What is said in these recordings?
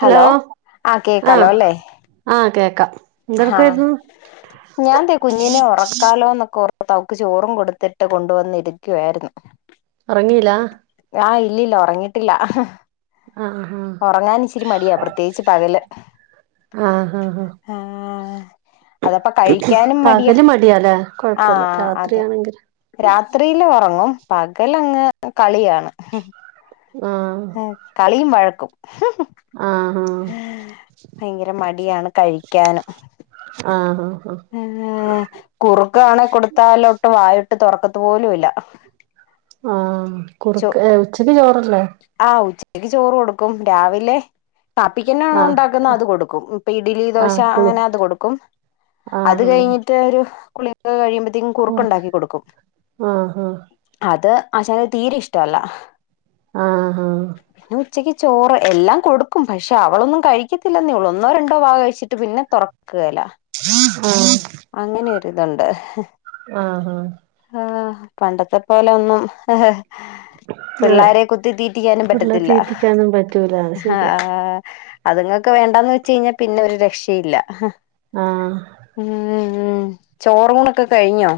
Hello ആ ആഹ് കേക്കാലോ അല്ലേ ആഹ് കേക്കാം ഹാ എന്തെടുക്കായിരുന്നു ഞാൻതെ കുഞ്ഞിനെ ഉറക്കാലോന്നൊക്കോർ ത്ത് അവക്ക് ചോറും കൊടുത്തിട്ട് കൊണ്ടുവന്നിരിക്കുവായിരുന്നു. ഉറങ്ങിയില്ല ആ ഇല്ലില്ല ഒറങ്ങിട്ടില്ല ആഹ് ഒറങ്ങാൻ ഇച്ചിരി മടിയാ പ്രത്യേകിച്ച് പകല് ആഹ് ആഹ് ആഹ് ആ അതപ്പ കഴിക്കാനും മടിയാ പകല് മടിയാല്ലേ ആ കൊഴപ്പല്ല ആ അതെ രാത്രിയാണെങ്കിൽ രാത്രില് ഒറങ്ങും പകലങ്ങ് കളിയാണ് ആഹ് കളിയും വഴക്കും ആഹ് ഭയങ്കര മടിയാണ് കഴിക്കാനും ആണോ ഈഹ് കുറുക്കാണേ കൊടുത്താലൊട്ട് വായൊ ട്ട് തൊറക്കത്ത് പോലു ഇല്ല ആ ചോ കുറുക്ക് ഏഹ് ഉച്ചക്ക് ചോറല്ലേ ആഹ് ഉച്ചക്ക് ചോറ് കൊടുക്കും രാവിലെ കാപ്പിക്കെന്നാണോ ഇണ്ടാക്കുന്നെ ആഹ് അത് കൊടുക്കും. ഇപ്പ ഇഡ്ഡലി ദോശ ആഹ് കുളു അങ്ങനെ അത് കൊടുക്കും അത് ആഹ് കഴിഞ്ഞിട്ട് ഒരു കുളികെ കഴിയു അ കുറുക്കുണ്ടാക്കി കൊടുക്കും ആഹ് ആഹ് അത് അഛൻന് തീരെ ഇഷ്ടമല്ല ആഹ ആഹ് പിന്നെ ഉച്ചക്ക് ചോറ് എല്ലാം കൊടുക്കും പക്ഷേ അവളൊന്നും കഴിക്കത്തില്ലന്നെ ഉള്ളൂ. ഒന്നോ രണ്ടോ വാ കഴിച്ചിട്ട് പിന്നെ തൊറക്ക്കേല ഉം ഇത്ണ്ട് ആഹ് ഹാ ആ പണ്ടത്തെ പോലെ ഒന്നും [unintelligible] പിള്ളാരെ കുത്തി തീറ്റിക്കാനും പിള്ളേരെ പറ്റത്തില്ല തീറ്റിക്കാനും പറ്റൂല അത് ആഹാ ശരിയാ അത്ങ്ങക്ക് വേണ്ടന്ന് വെച്ച് കഴിഞ്ഞാൽ പിന്നെ ഒരു രക്ഷയില്ല ആ മ്മ് ചോറൂണെക്കെ കഴിഞ്ഞോ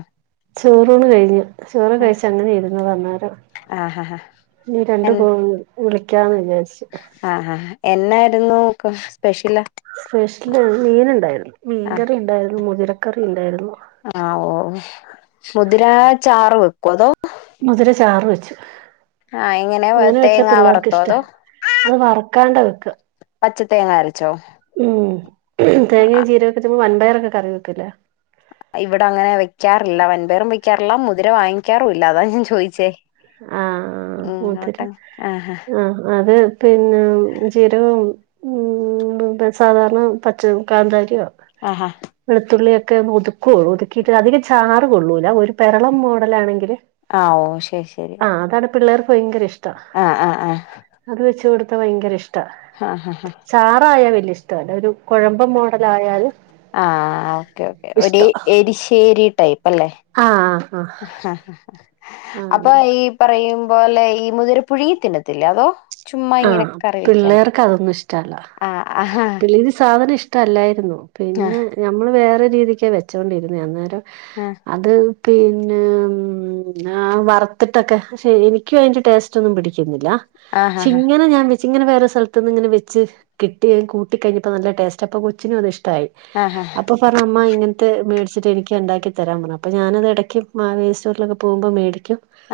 ചോറൂണ് കഴിഞ്ഞു ചോറ് കഴിച്ച് അങ്ങനെ ഇര്ന്നത അന്നേരം ആഹ് നീ രണ്ടു എൻ കേൾ വിളിക്കാന്ന് വിചാരിച്ച് ആഹ് ആഹ് എന്നായിരുന്നു സ്പെഷ്യല് സ്പെഷ്യലിന്ന് മീൻണ്ടായിരുന്നു മീൻകറി ഉണ്ടായിരുന്നു മുതിരക്കറി ഉണ്ടായിരുന്നു ആ ഓ മുതിരാ ചാറ് വെക്കും അതോ മുതിര ചാറ് വെച്ച് ആഹ് എങ്ങനെ അങ്ങനെ വെച്ചാ തേങ്ങ പിള്ളേർക്ക് വറുത്തോ ഇഷ്ട അതോ അത് വറ്ക്കാണ്ട് വെക്ക പച്ച തേങ്ങാ അരച് മ്മ് തേങ്ങയും ചീരൊക്കെ ച വൻപയർൊക്കെ കറി വെക്കിലെ ഇവിടെ അങ്ങനെ വെക്കാറില്ല വൻപയറും വെക്കാറില്ല മുതിര വാങ്ങിക്കാറുല്ല അതാ ഞാൻ ചോദിച്ചേ ആഹ മുത്തര ഇങ്ങോട്ട ആഹ് ആഹ അത് പിന്നെ ജിരകവും മ്മ്ം പി സാധാരണ പച്ച കാന്താരിയോ ആഹ് വെളുത്തുള്ളിയൊക്കെ ഒക്കെ ഒന്ന് ഒതുക്കയുള്ളൂ ഒതുക്കിയിട്ട് അധിൽ ചാറ് കൊള്ളൂല ഒരു പരളം മോഡല് ആണെങ്കിൽ ആ ഓ ശെ ആഹ അതാണ് പിള്ളേർക്ക് ഭയങ്കര ഇഷ്ടം ആഹ് ആഹ് ആഹ് അത് വെച്ച് കൊടുത്താ ഭയങ്കര ഇഷ് ട ആഹ് ചാറായാൽ വലിയ ഇഷ്ടല്ല ഒരു കെഴമ്പ മോഡല ആായൽ ആ ഓക്കെ ഓക്കെ ഒരു എരിശ്ശേരി ടൈപ്പ് ല്ലാ ആഹ് ആഹ് ഹ ഹ ഹ അപ്പൊ ആഹ് ഈ പറയുമ് പോലെ ഈ മുതിര പുഴിയ് തിന്നത്തില്ല അതോ ചുമ്മാ ആഹ ഇങ്ങനെ കറി വെക്കാനോ പിള്ളേർക്ക് അതൊന്നും ഇഷ്ടല്ല ആഹ് ആഹ് പിള്ളേര് സാധനം ഇഷ് ഇഷ്ടല്ലായിരുന്നു പിന്നെ നമ്മള് വേറെ രീതിക്ക വെച്ചൊണ്ടിരുന്നേ അന്നേരം ആഹ് അത് പിന്നെ വറത്തിട്ടൊക്കെ പക്ഷെ എനിക്കും അതിൻ്റെ ടേസ്റ്റ് ഒന്നും പിടിക്ക് ക്ക്നില്ല ആഹ് പക്ഷെ ആഹ് ഇങ്ങനെ ഞാൻ ഇങ്ങനെ വേറെ സ്ഥലത്ത്നി ഇങ്ങെ വെച്ച് കിട്ട കൂട്ടിഴിഞ്ഞപ്പോ നല്ല ടേസ്റ്റ് അപ്പൊ കൊച്ചിനും അത്ഷ്ട ആഹ് ആഹ് അപ്പൊ പറമ്മ മേടിച്ചിട്ട് എക്ക് ഉണ്ടാക്കി തരാൻുഅപ്പോ ഞാനത് ഇടയ്ക്ക് ആ മവേല്സ്റ്റ്റ്റോറിലൊക്കെ പോകുമ്പോ മേ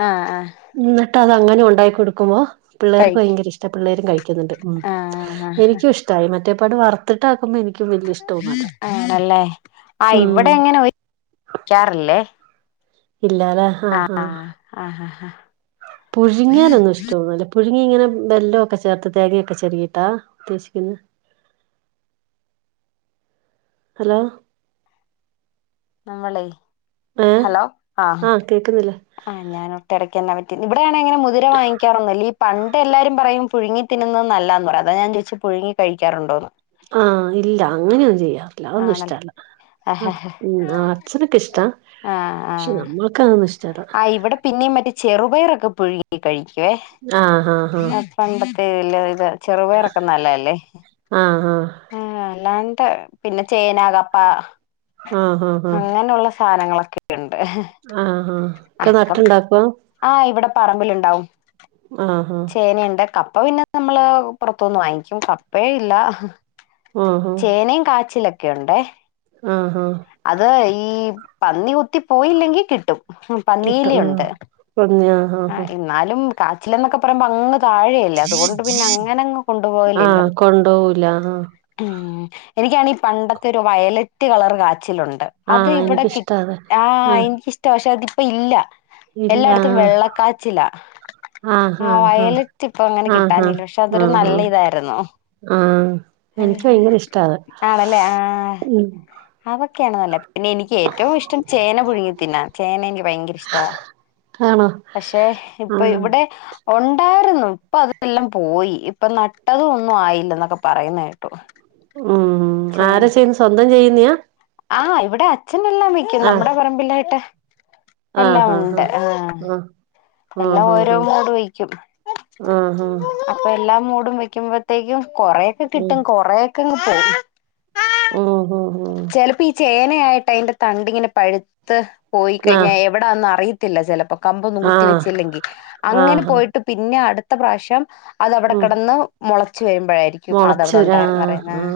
ആഹ് ആഹ് എന്നിട്ട് അത്ങ്ങനെ ഉണ്ടാക്ക കൊടുക്കുമ്പോ പിള്ളേർക്ക് കഴിക്കും ഭയങ്കര ഇഷ്ട പിള്ളേരും കഴി ണ്ട് ഉ ആഹ് എനിക്കും ഇഷ്ടമായി മറ്റേപ്പാട് വറ്ത്തിട്ടാക്കുമ്പോ എനിക്ക് ആണല്ലേ ആ ഉം ഇവിടെ എങ്ങനെയിക്കാറില്ലേ ഇല്ലല്ലേ ആഹ് ഹഹ ആഹ് പുഴുങ്ങിയാനൊന്നും ഇഷ്ടെന്നുല പുഴുങ്ങി ഇങ്ങനെ വെല്ലമൊക്കെ ചേർത്ത് തേകയൊക്കെ ചെറട്ടിട ഉദ്ദേശിക്കുന്നെ [inaudible] ഹലോ നമ്മള ഏഹ് ഹലോ ആഹ ആഹ് കേക്കുന്നില്ലേ ആ് ഞാൻ ഒട്ട അടക്കന്നാ പറ്റി ഇവിടെ ങ്ങന മുതിര വങ്ങിക്കാറൊന്നില്ല പണ്ടെല്ലാരും പറയും പുഴുങ്ങി തിന്നുന്നത് നല്ലതാന്ന് പറയും അതാ ഞാൻ ചോദിച്ചെ പുഴുങ്ങി കഴിക്കാറുണ്ടോന്ന് ആഹ് ഇല്ല അങ്ങനെയൊന്നും ചെയ്യാറില്ല അതൊന്നും ആണല്ലേ ഇഷ്ടല്ല ആഹ് അച്ഛനൊക്കെ ഇഷ്ടാ ആഹ് പക്ഷെ ആഹ് നമ്മൾക്ക് അതൊന്നും ഇഷ് ആഹ് ഇവിടെ പിന്നെയും മറ്റേ ചെറുപയറൊക്കെ പുഴുങ്ങി കഴിക്കുവേ ആഹ് ആഹ് പണ്ടത് ഇല്ല ഇത് ചെറുപയറൊക്കെ നല്ലെയല്ലേ ആഹ് ആഹ് ആഹ് പിന്നെ ചേന കപ്പ ആഹ് ഹാ ഹാ അങ്ങനെയുള്ള സാധനങ്ങളൊക്കെ ഉണ്ട്. ഒക്കെ അപ്പം നട്ടുണ്ടാക്കോ ആഹ് ഇവിടെ പറമ്പിൽ ഉണ്ടാവും ആഹ് ആഹ് ചേനയുണ്ട് കപ്പ കപ്പ പിന്നെ നമ്മള് പൊറത്തുനിന്ന് വാങ്ങിക്കും കപ്പ ഇല്ല ആഹ് ആഹ് ചേനയും കാച്ചിലൊക്കെ ഉണ്ടേ ആഹ് ഹാ അത് ഈ പന്നി കുത്തി പോയില്ലെങ്കിൽ കിട്ടും കിട്ടും ആഹ് പന്നിയെലിയുണ്ട് ആഹ് എന്നാലും കാച്ചിലെന്നൊക്കെ പറയുമ്പം അങ്ങ് താഴെയല്ലേ? അതുകൊണ്ട് പിന്നെ അങ്ങനങ്ങ് കൊണ്ടുപോകലില്ല. ആഹ് കൊണ്ടോവൂല ആഹ് ഏഹ് എനിക്കാണ് ഈ പണ്ടത്തെ ഒരു വയലറ്റ് കളർ കാ ച്ചിലുണ്ട് അത് ആഹ് ഇവിടെ കി എനിക്കിഷ്ടാ അത് ആഹ് എനിക്കിഷ്ടാ പക്ഷെ അതിപ്പം ഇല്ല ഇല്ലാ ആഹ് ച്ചിലാ ആഹ് വയലറ്റ് ഇപ്പം അങ്ങനെ ആഹ് ആഹ് കിട്ടാനില്ല പക്ഷെ അതൊരു ആഹ് ആഹ് നല്ല ആഹ് ഇതായിരുന്നു ആഹ് എനിക്ക് ഈഹ് ഭയങ്കര ഇഷ്ടാ അത് ആണല്ലേ? ആഹ് ഉം അതൊക്കെയാണ്‌ നല്ലെ പിന്നെ എനിക്ക് ഏറ്റവും ഇഷ്ടം ചേന പുഴുങ്ങിത്തിന്നാൻ. ചേന എനിക്ക് ഭയങ്കര ഇഷ്ടവാ ആണോ പക്ഷെ ഇപ്പം ആഹ് ഇവിടെ ഉണ്ടാരുന്നു. ഇപ്പം അതെല്ലാം പോയി ഇപ്പം നട്ടതും ഒന്നും ആയില്ല എന്നൊക്കെ പറയുന്ന കേട്ടു ഉം ആരാ ചെയ്യുന്നെ സ്വന്തം ചെയ്യുന്നെയാ? ആഹ് ഇവിടെ അച്ഛനെല്ലാം വെയ്ക്കും ആഹ് നമ്മുടെ പറമ്പിലായിട്ട് എല്ലാം ഉണ്ട്. ആഹ് എല്ലാം ആഹ് ഓരോ ആഹ് മൂട് വെയ്ക്കും. ആഹ് ആഹ് ആഹ് അപ്പൊ എൽ എല്ലാ മൂടും വെക്കുമ്പത്തേക്കും കൊറേയൊക്കെ ആഹ് ഉം കിട്ടും കൊറേയൊക്കെ അങ്ങ് പോവും. ഉം ഉം ഉം ആയിട്ട് അതിന്റെ തണ്ടിങ്ങനെ പഴുത്ത് പോയി ആഹ് കഴിഞ്ഞാൽ എവിടാന്ന് അറിയത്തില്ല ചിലപ്പം ക കുത്തിവെച്ചില്ലെങ്കി. ആഹ് അങ്ങനെ ആഹ് പോയിട്ട് പിന്നെ അട്ത്ത പ്രാവശ്യം അത് അവിടെ ഉം കെടന്ന് മൊളച്ച് വര്മ്പഴായിരിക്കും മുളച്ചു അതവിടെ വരും ഉണ്ടായിരുന്നു അറിയുന്നെ. ആഹ്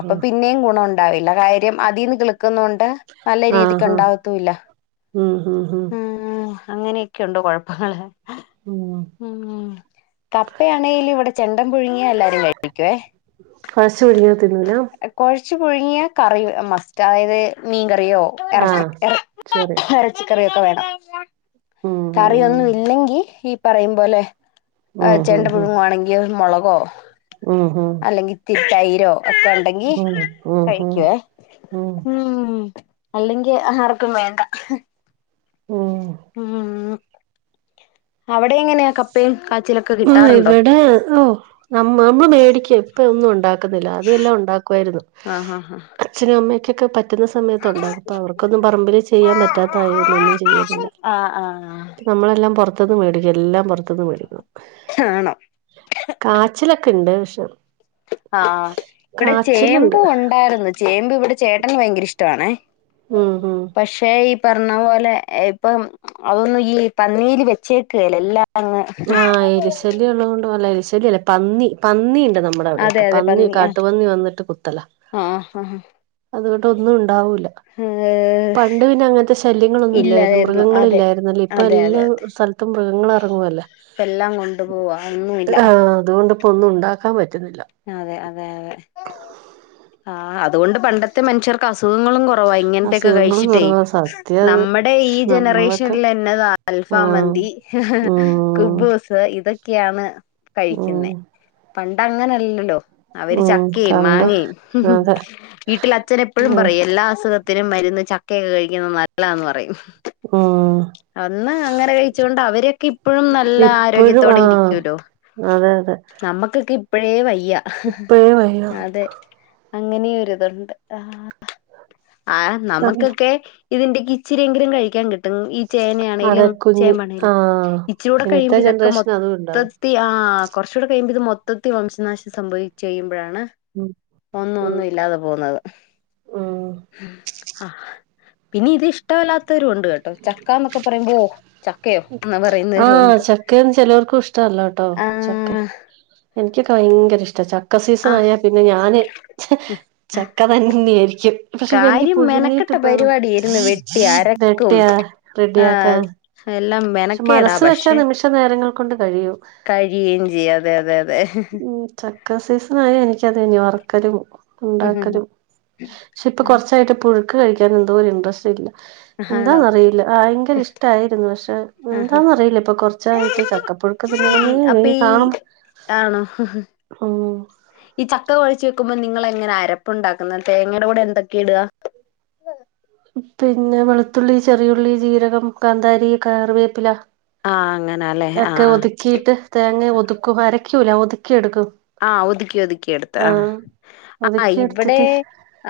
അപ്പം പിന്നെയും ഗുണം ഉണ്ടാവില്ല കാര്യം അതീന്ന് കിള് ക്ക്ന്നോണ്ട് നല്ല രീതിക്ക് ആഹ് ആഹ് ആഹ് ആഹ് ഉണ്ടാവത്തും ഇല്ല. ഉം ഉം ഉം അങ്ങനെയൊക്കെയുണ്ട് കുഴപ്പങ്ങള് ഉം ഉം കപ്പയാണേല് ഇവിടെ ചെണ്ടം പുഴുങ്ങിയാ എല്ലാരും കഴിക്കുവേ ച്ച് പുഴുങ്ങിയാ തിന്നൂലാ ച്ച് പുഴുങ്ങിയാ കറി മസ്റ്റ് ആയതേ മീൻ കറി കറിയോ എറച്ചി ആഹ് എറ ശരി എറച്ചിക്കറിയോ ഒക്കെ വേണം ഉം കറിയൊന്നും ഇല്ലെങ്കി ഈ പറയും പോലെ ഉം ചെണ്ട ഉം ഉം പുഴുങ്ങുവാണെങ്കിൽ മുള ഓ ഉം ഉം അല്ലെങ്കി ഇത്തിരി തൈരോ ഒക്കെ ഉണ്ടെങ്കി ഉം ഉം ഉം ഉം കഴിക്കുവേ ഉം അല്ലെങ്കിൽ ആർക്കും വേണ്ട ഉം ഉം അവിടെ എങ്ങനെയാ കപ്പയും കാ ആഹ് ഇവിടെ ഓ നമ്മ നമ്മള് മേടിക്കും ഇപ്പം ഒന്നും ഉണ്ടാക്കുന്നില്ല അദ്യം എല്ലാം ഉണ്ടാക്കുവ വാരുന്നു ആഹ് ആഹ് അച്ഛനും അമ്മയും പറ്റുന്ന സമയത്തുണ്ടാകും ഇപ്പൊ അവർക്കൊന്നും പറമ്പില് ചെയ്യാൻ പറ്റാത്തതായോണ്ട് ഒന്നും ചെയ്യലില്ല ആഹ് ആഹ് നമ്മളെല്ലാം പൊറ പുറത്തുന്ന് മേടിക്കും എല്ലാം പുറത്തുന്ന് മേടിക്കും ആണോ കാച്ചിലൊക്കെണ്ട് പക്ഷെ ആഹ് ഇവിടെ കാച്ചിലുണ്ട് ചേമ്പും ഉണ്ടായിരുന്നു ചേമ്പും ഇവിടെ ചേട്ടന് ഭയങ്കര ഇഷ്ടമാണെ. ആഹ് ആഹ് പറഞ്ഞ പോലെ ഇപ്പം അതൊന്നും ഈ പന്നീല് വെച്ചേക്കേലല്ല ആഹ് എലി ശല്യം ഉള്ളതുകൊണ്ട് എലി ശല്യം അല്ലേ പന്നി പന്നി ണ്ട് നമ്മുടെ അതെ അവിടെയൊക്കെ അതെ പന്നി ആ കാട്ടുപന്നി വന്നിട്ട് കുത്തലാ ആ ആ [unintelligible] [inaudible] പണ്ടു പിന്നെ അങ്ങനത്തെ ശല്യങ്ങളൊന്നും ഇല്ലായിരുന്നു മൃഗങ്ങളി ല്ലായിരുന്നല്ലേ ഇപ്പൊ അതെ എല്ലാ സ്ഥലത്തും മൃഗങ്ങള് ഇറങ്ങുവല്ലേ. ഇപ്പ എല്ലാം കൊണ്ടു പോവാ ഒന്നുല്ല ആഹ് അതുകൊണ്ട് ഇപ്പം ഒന്നും ഉണ്ടാക്കൻ പറ്റില്ല. അതെ അതെ അതെ ആ അതുകൊണ്ട് പണ്ടത്തെ മനുഷ്യർക്ക് അസ് അസുഖങ്ങളും കുറവാ ഇങ്ങനത്തെ ഒക്കെ അസുഖങ്ങളും കഴിച്ചിട്ടേ കുറവാ സത്യം അത് നമ്മുടെ ഈ നമ്മളൊക്കെ ജനറേഷനിൽ എന്നത് ആഹ് അൽഫാം ആഹ് മന്തി ഉം കുബൂസ് ഇതക് ഒക്കെയാണ് കഴിക്കുന്നത് ഉം പണ്ടങ്ങനല്ലല്ലോ അവര് ഉം ചക്കയും കണ്ട് മാങ്ങയും അതെ വീട്ടിൽ അച്ഛൻ എപ്പോഴും പറയും എല്ലാ അസുഖത്തിനും ത്തിരിനും മരുന്ന് ചക്കയൊക്കെ കഴിക്കുന്നത് നല്ലാന്ന് പറയും. ഓ അന്ന് അങ്ങനെ കഴിച്ചേ കൊണ്ട് അവരൊക്കെ ഇപ്പോഴും നല്ല ഇപ്പോഴും ആരോഗ്യത്തോടെ ആഹ് ഇരിക്കൂല്ലോ അതെ അതെ നമ്മക്കൊക്കെ ഇപ്പഴേ വയ്യ ഇപ്പഴേ വയ്യ അതെ അങ്ങനെയൊരിതുണ്ട് ആഹ് കാരണം നമുക്കൊക്കെ ഇതിന്റെ ഇച്ചിരിയെങ്കിലും കഴിക്കാൻ കി ഈ ചേനയാണെങ്കലും അതെ കുഞ്ഞ് ചേമ്പ ആണേലും ആഹ് ഇച്ചില കൂടെ ഇന്നത്തെ കഴിയുമ്പോ ഇതൊക്കെ ജനറേഷൻ അതും ഉണ്ടാവും മൊത്തത്തിൽ ആഹ് കുറച്ചകൂടെ കഴിയുമ്പോ ഇത് മൊത്തത്തി വംശനാശം സംഭവി ച്ചയ്യും മ്പഴാണ് ഉം ഒന്നും ഉം ഒന്നും ഇല്ലാതെ പോകുന്നത്. ഉം ആഹ് പിന്നെ ഇത് ഇഷ്ടമല്ലാത്തവരും ഉണ്ട് കേട്ടോ ചക്ക എന്നൊക്കെ പറയുമ്പോ ഓ ചക്കയോ എന്ന് പറയുന്നവരും ആഹ് ഉണ്ട് ചക്കന്ന് ചെലവർക്കും ഇഷ്ടല്ലോട്ടോ ആ ചക്ക എനിക്കൊക്കെ ഭയങ്കര ഇഷ്ട ചക്ക സീസൺ ആ ആയാൽ പിന്നെ ഞാന് ചക്ക തന്നെയായിരിക്കും. പക്ഷെ എനിക്ക് കാര്യം പുഴുങ്ങിയിട്ട് മെനക്കെട്ട ഇപ്പോ, പരിപാടിയായിരുന്നു വെട്ടി അരക്കും നെട്ടിയ ആ റെഡിയാക്കാൻ എല്ലാം പക്ഷെ മെനക്കേടാ മനസ്സ് വച്ചാൽ പക്ഷെ നിമിഷ നേരങ്ങൾ കൊണ്ട് കഴിയൂ. കഴിയുകയും ചെയ്യും അതെ അതെ അതെ ഉം ചക്ക സീസൺ ആയാൽ എനിക്കും അത് തന്നെയാ വറക്കലും ഉണ്ടാക്കലും, പക്ഷെ ഇപ്പൊ കൊറച്ചായിട്ട് പുഴുക്ക് കഴിക്കാൻ എന്തോ ഒരു ഇൻട്രസ്റ്റ് ഇല്ല. ആണോ എന്താന്നറിയില്ല ഭയങ്കര ഇഷ്ടായിരുന്നു. പക്ഷെ ആഹാ എന്താന്നന്ന് അറിയില്ല ഇപ്പൊ കൊറച്ചായിട്ട് ചക്കപ്പുഴുക്ക് ഈ തിന്നണെന്നേ അപ്പൊ ഇ ഈ കാണുമ്പോ ആണോ ഉംഹ് ഈ ചക്ക വഴിച്ചൊക്കെ കുമ്പോ നിങ്ങൾ എങ്ങനെ അരപ്പുണ്ടാക്കുന്ന തേങ്ങയുടെ കൂടെ എന്തൊക്കെ ഇട പിന്നെ വെളുത്തുള്ളി, ചെറിയുള്ളി, ജീരകം, കാന്താരി, കറിവേപ്പില. ആ അങ്ങനാ അല്ലെ ആ ഒക്കെ ആ ഒതുക്കിയിട്ട് തേങ്ങ ഒതുക്കും അരക്കൂല ഒതുക്കി എടുക്കും. ആ ഒതുക്കി ഒതുക്കി എടുത്ത് ആഹ് ആഹ് ഒതുക്കി ഇവടെ എടുത്തിട്ട്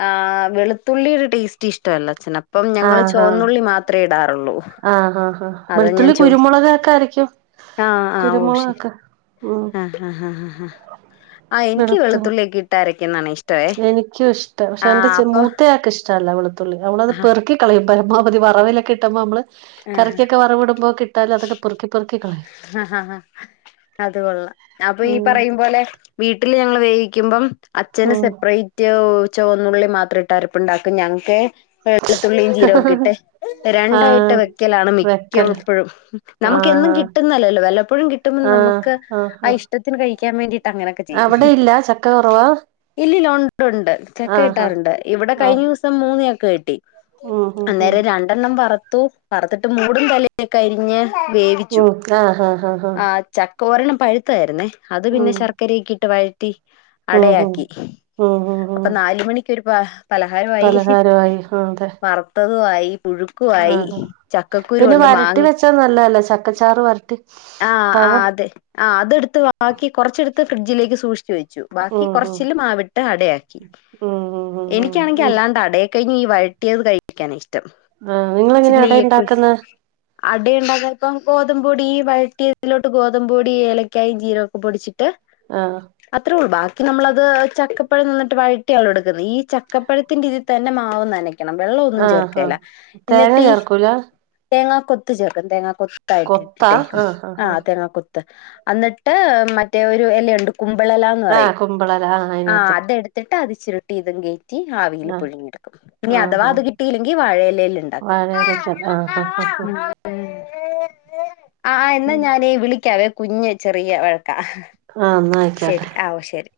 ആഹ് വെളുത്തുള്ളിടെ ടേസ്റ്റ് ഇഷ്ടല്ല. ചെനപ്പം ഞങ്ങൾ ആഹ് ചുവന്നുള്ളി മാത്ര ഇടാറുള്ളൂ. ആ അതാ ഞാൻ വെളുത്തുള്ളി, ചോദി കുരുമുളകൊക്കെ അരയ്ക്കും. ആഹ് ആഹ് ഓ ശരി ഉം ആഹഹ. ആഹ് എനിക്ക് വെളുത്തുള്ളി വെളുത്തുള്ളിയൊക്കെ ഇട്ടാര എനിക്കും ഇഷ്ട, പക്ഷെ എന്റെ ആഹ് അപ്പൊ മൂത്തയാക്ക് ഇഷ്ടല്ല വെളുത്തുള്ളി, അവളത് ആഹ് പെറുക്കി കളയും. പരമാവധി വറവിലൊ കിട്ടുമോ നമ്മള് ആഹ് കറിക്കൊക്കെ വറവിടുമ്പോ കിട്ടാല്, അതൊക്കെ പൊറുക്കി പൊറുക്കിക്കളയും. ആഹ് ആഹ് അത് കൊള്ളാം. അപ്പൊ ഈ പറയുംപോലെ വീട്ടിൽ [unintelligible] വേവിക്കുമ്പം അച്ഛന് ഉം സെപ്പറേറ്റ്... ചോന്നുള്ളി മാത്രംട്ട് അരപ്പ്‌ണ്ടാക്കും ഞക്ക് വെളുത്തുള്ളിയും ജീരകോകിട്ട് രണ്ടായി ട്ട് ആഹ് വെയ്ക്കലാണ് വെക്കല് മിയ്കോപ്പഴും നമുക്കെന്നും ആഹ് കിട്ടുന്നല്ലല്ലോ വല്ലപ്പോഴും കിട്ടുമ്പോ നമ്മക്ക് ആ ഇഷ്ടത്തിന് കയ് അവടെ ഇല്ല ചക്ക കൊറവാ? ഇല്ലില്ല ഒണ്ട് ണ്ട് ചക്ക ആഹ് ആഹ് കിട്ടാറുണ്ട് ഇവിടെ ആഹ് കയ്ഞ്ഞുസം മൂന്ന് ച ക്ക കിട്ടി ഉം ഉം ഉം അന്നേരം രണ്ടെണ്ണം വറത്തു വറത്തിട്ട് മൂടും തലെ ഒക്കെ അരിഞ്ഞ് വേവിച്ചു ഉം ആഹ് ആഹ് ആഹ് ആ ആഹ് ച ഒരെണ്ണം പഴ്ത്തായിര്ന്നേ അത് പിന്നെ ഉം ശർക്കരെകിട്ട് വയ ഉം ഉം അടയാക്കി ഉം ഉം ഉം അപ്പൊ നാല് മണിക്കൊരു പ പലഹാരവായി ഇ ഹി പലഹാരമായി ആഹ് അതെ വറുത്തതു ആയി പുഴുക്കുവായി ആഹ് പിന്നെ ചക്കക്കുരുണ്ട് വരട്ടി മാങ്ങ വെച്ചാ നല്ലതല്ലേ ചക്കച്ചാറ് വരട്ടി ആ പഴം ആത് ആ അത് ട്ത്ത് ബാക്കി കൊറച്ചെടുത്ത് ഫ്രിഡ്ജിലേക്ക് സൂക്ഷിച്ചു വെ ബാക്കി ഉം കൊറച്ചില് മാവിട്ട് അടയാക്കി ഉം ഉം ഉം ഉം ഉം എനിക്കാണെങ്കി ഉം അല്ലാണ്ട അടയ് കയിഞ്ഞി ഈ വഴട്ടിയത് കഴിക്കാനായിഷ്ടം ആഹ് നിങ്ങളങ്ങനെയാ അടയിണ്ടാക്ന്നെ? അടയിണ്ടാക്കപ്പോ ഗോതമ്പൊടി ഇ വഴറ്റിതിലോട്ട് ഗോതമ്പോടി ഏലക്കായും ജീരോക്കെ പൊടിച്ചി ട്ട് ആഹ് അത്രോള്ളു ബാ നമ്മളത് ചക്കപ്പഴം നന്നായ്ട്ട് വഴറ്റിയാള്ളോ എടുക്കുന്നെ ഈ ചക്കപ്പഴത്തിന്റെ ഇതി തന്നെ മാവും നന ക്കണം വെള്ളോന്നും ആഹ് ആഹ് ചേർക്കേല തേങ്ങ എന്നിട്ടീ ചേർക്കൂല തേങ്ങാ കൊത്ത് ചേർക്കും തേങ്ങാ കൊത്തായിട്ട് കൊത്താ ഇട്ടിട്ടേ ആഹ് ആ ആഹ് ആഹ് തേങ്ങാ കൊത്ത്. അന്നട്ട് മറ്റേ ഒരു എലെഒണ്ട് കുമ്പളലാന്ന് ആഹ് പറയും കുമ്പളെല ആഹ് ആ അയിനാത്ത് അതെടുത്തിട്ട് അത് ചുരുട്ടി ഇതും കേറ്റി ഞ്ഞി ആവില് ആഹ് പുഴുങ്ങിയെടുക്കും ഞ്ഞി ആഹ് അഥവാ ആഹ് അത് കിട്ടിയില്ലെങ്കി വഴയിലെല് ണ്ടാക്കും. ആ ഹ ഹാ ഹാ ആ എന്നാ ഞാന് വിളിക്കാവേ കുഞ്ഞ് ചെറിയ വഴക്കാ. ആഹ് എന്നാ ശെരി ആയിക്കോട്ടെ ആ ഒ ശെരി.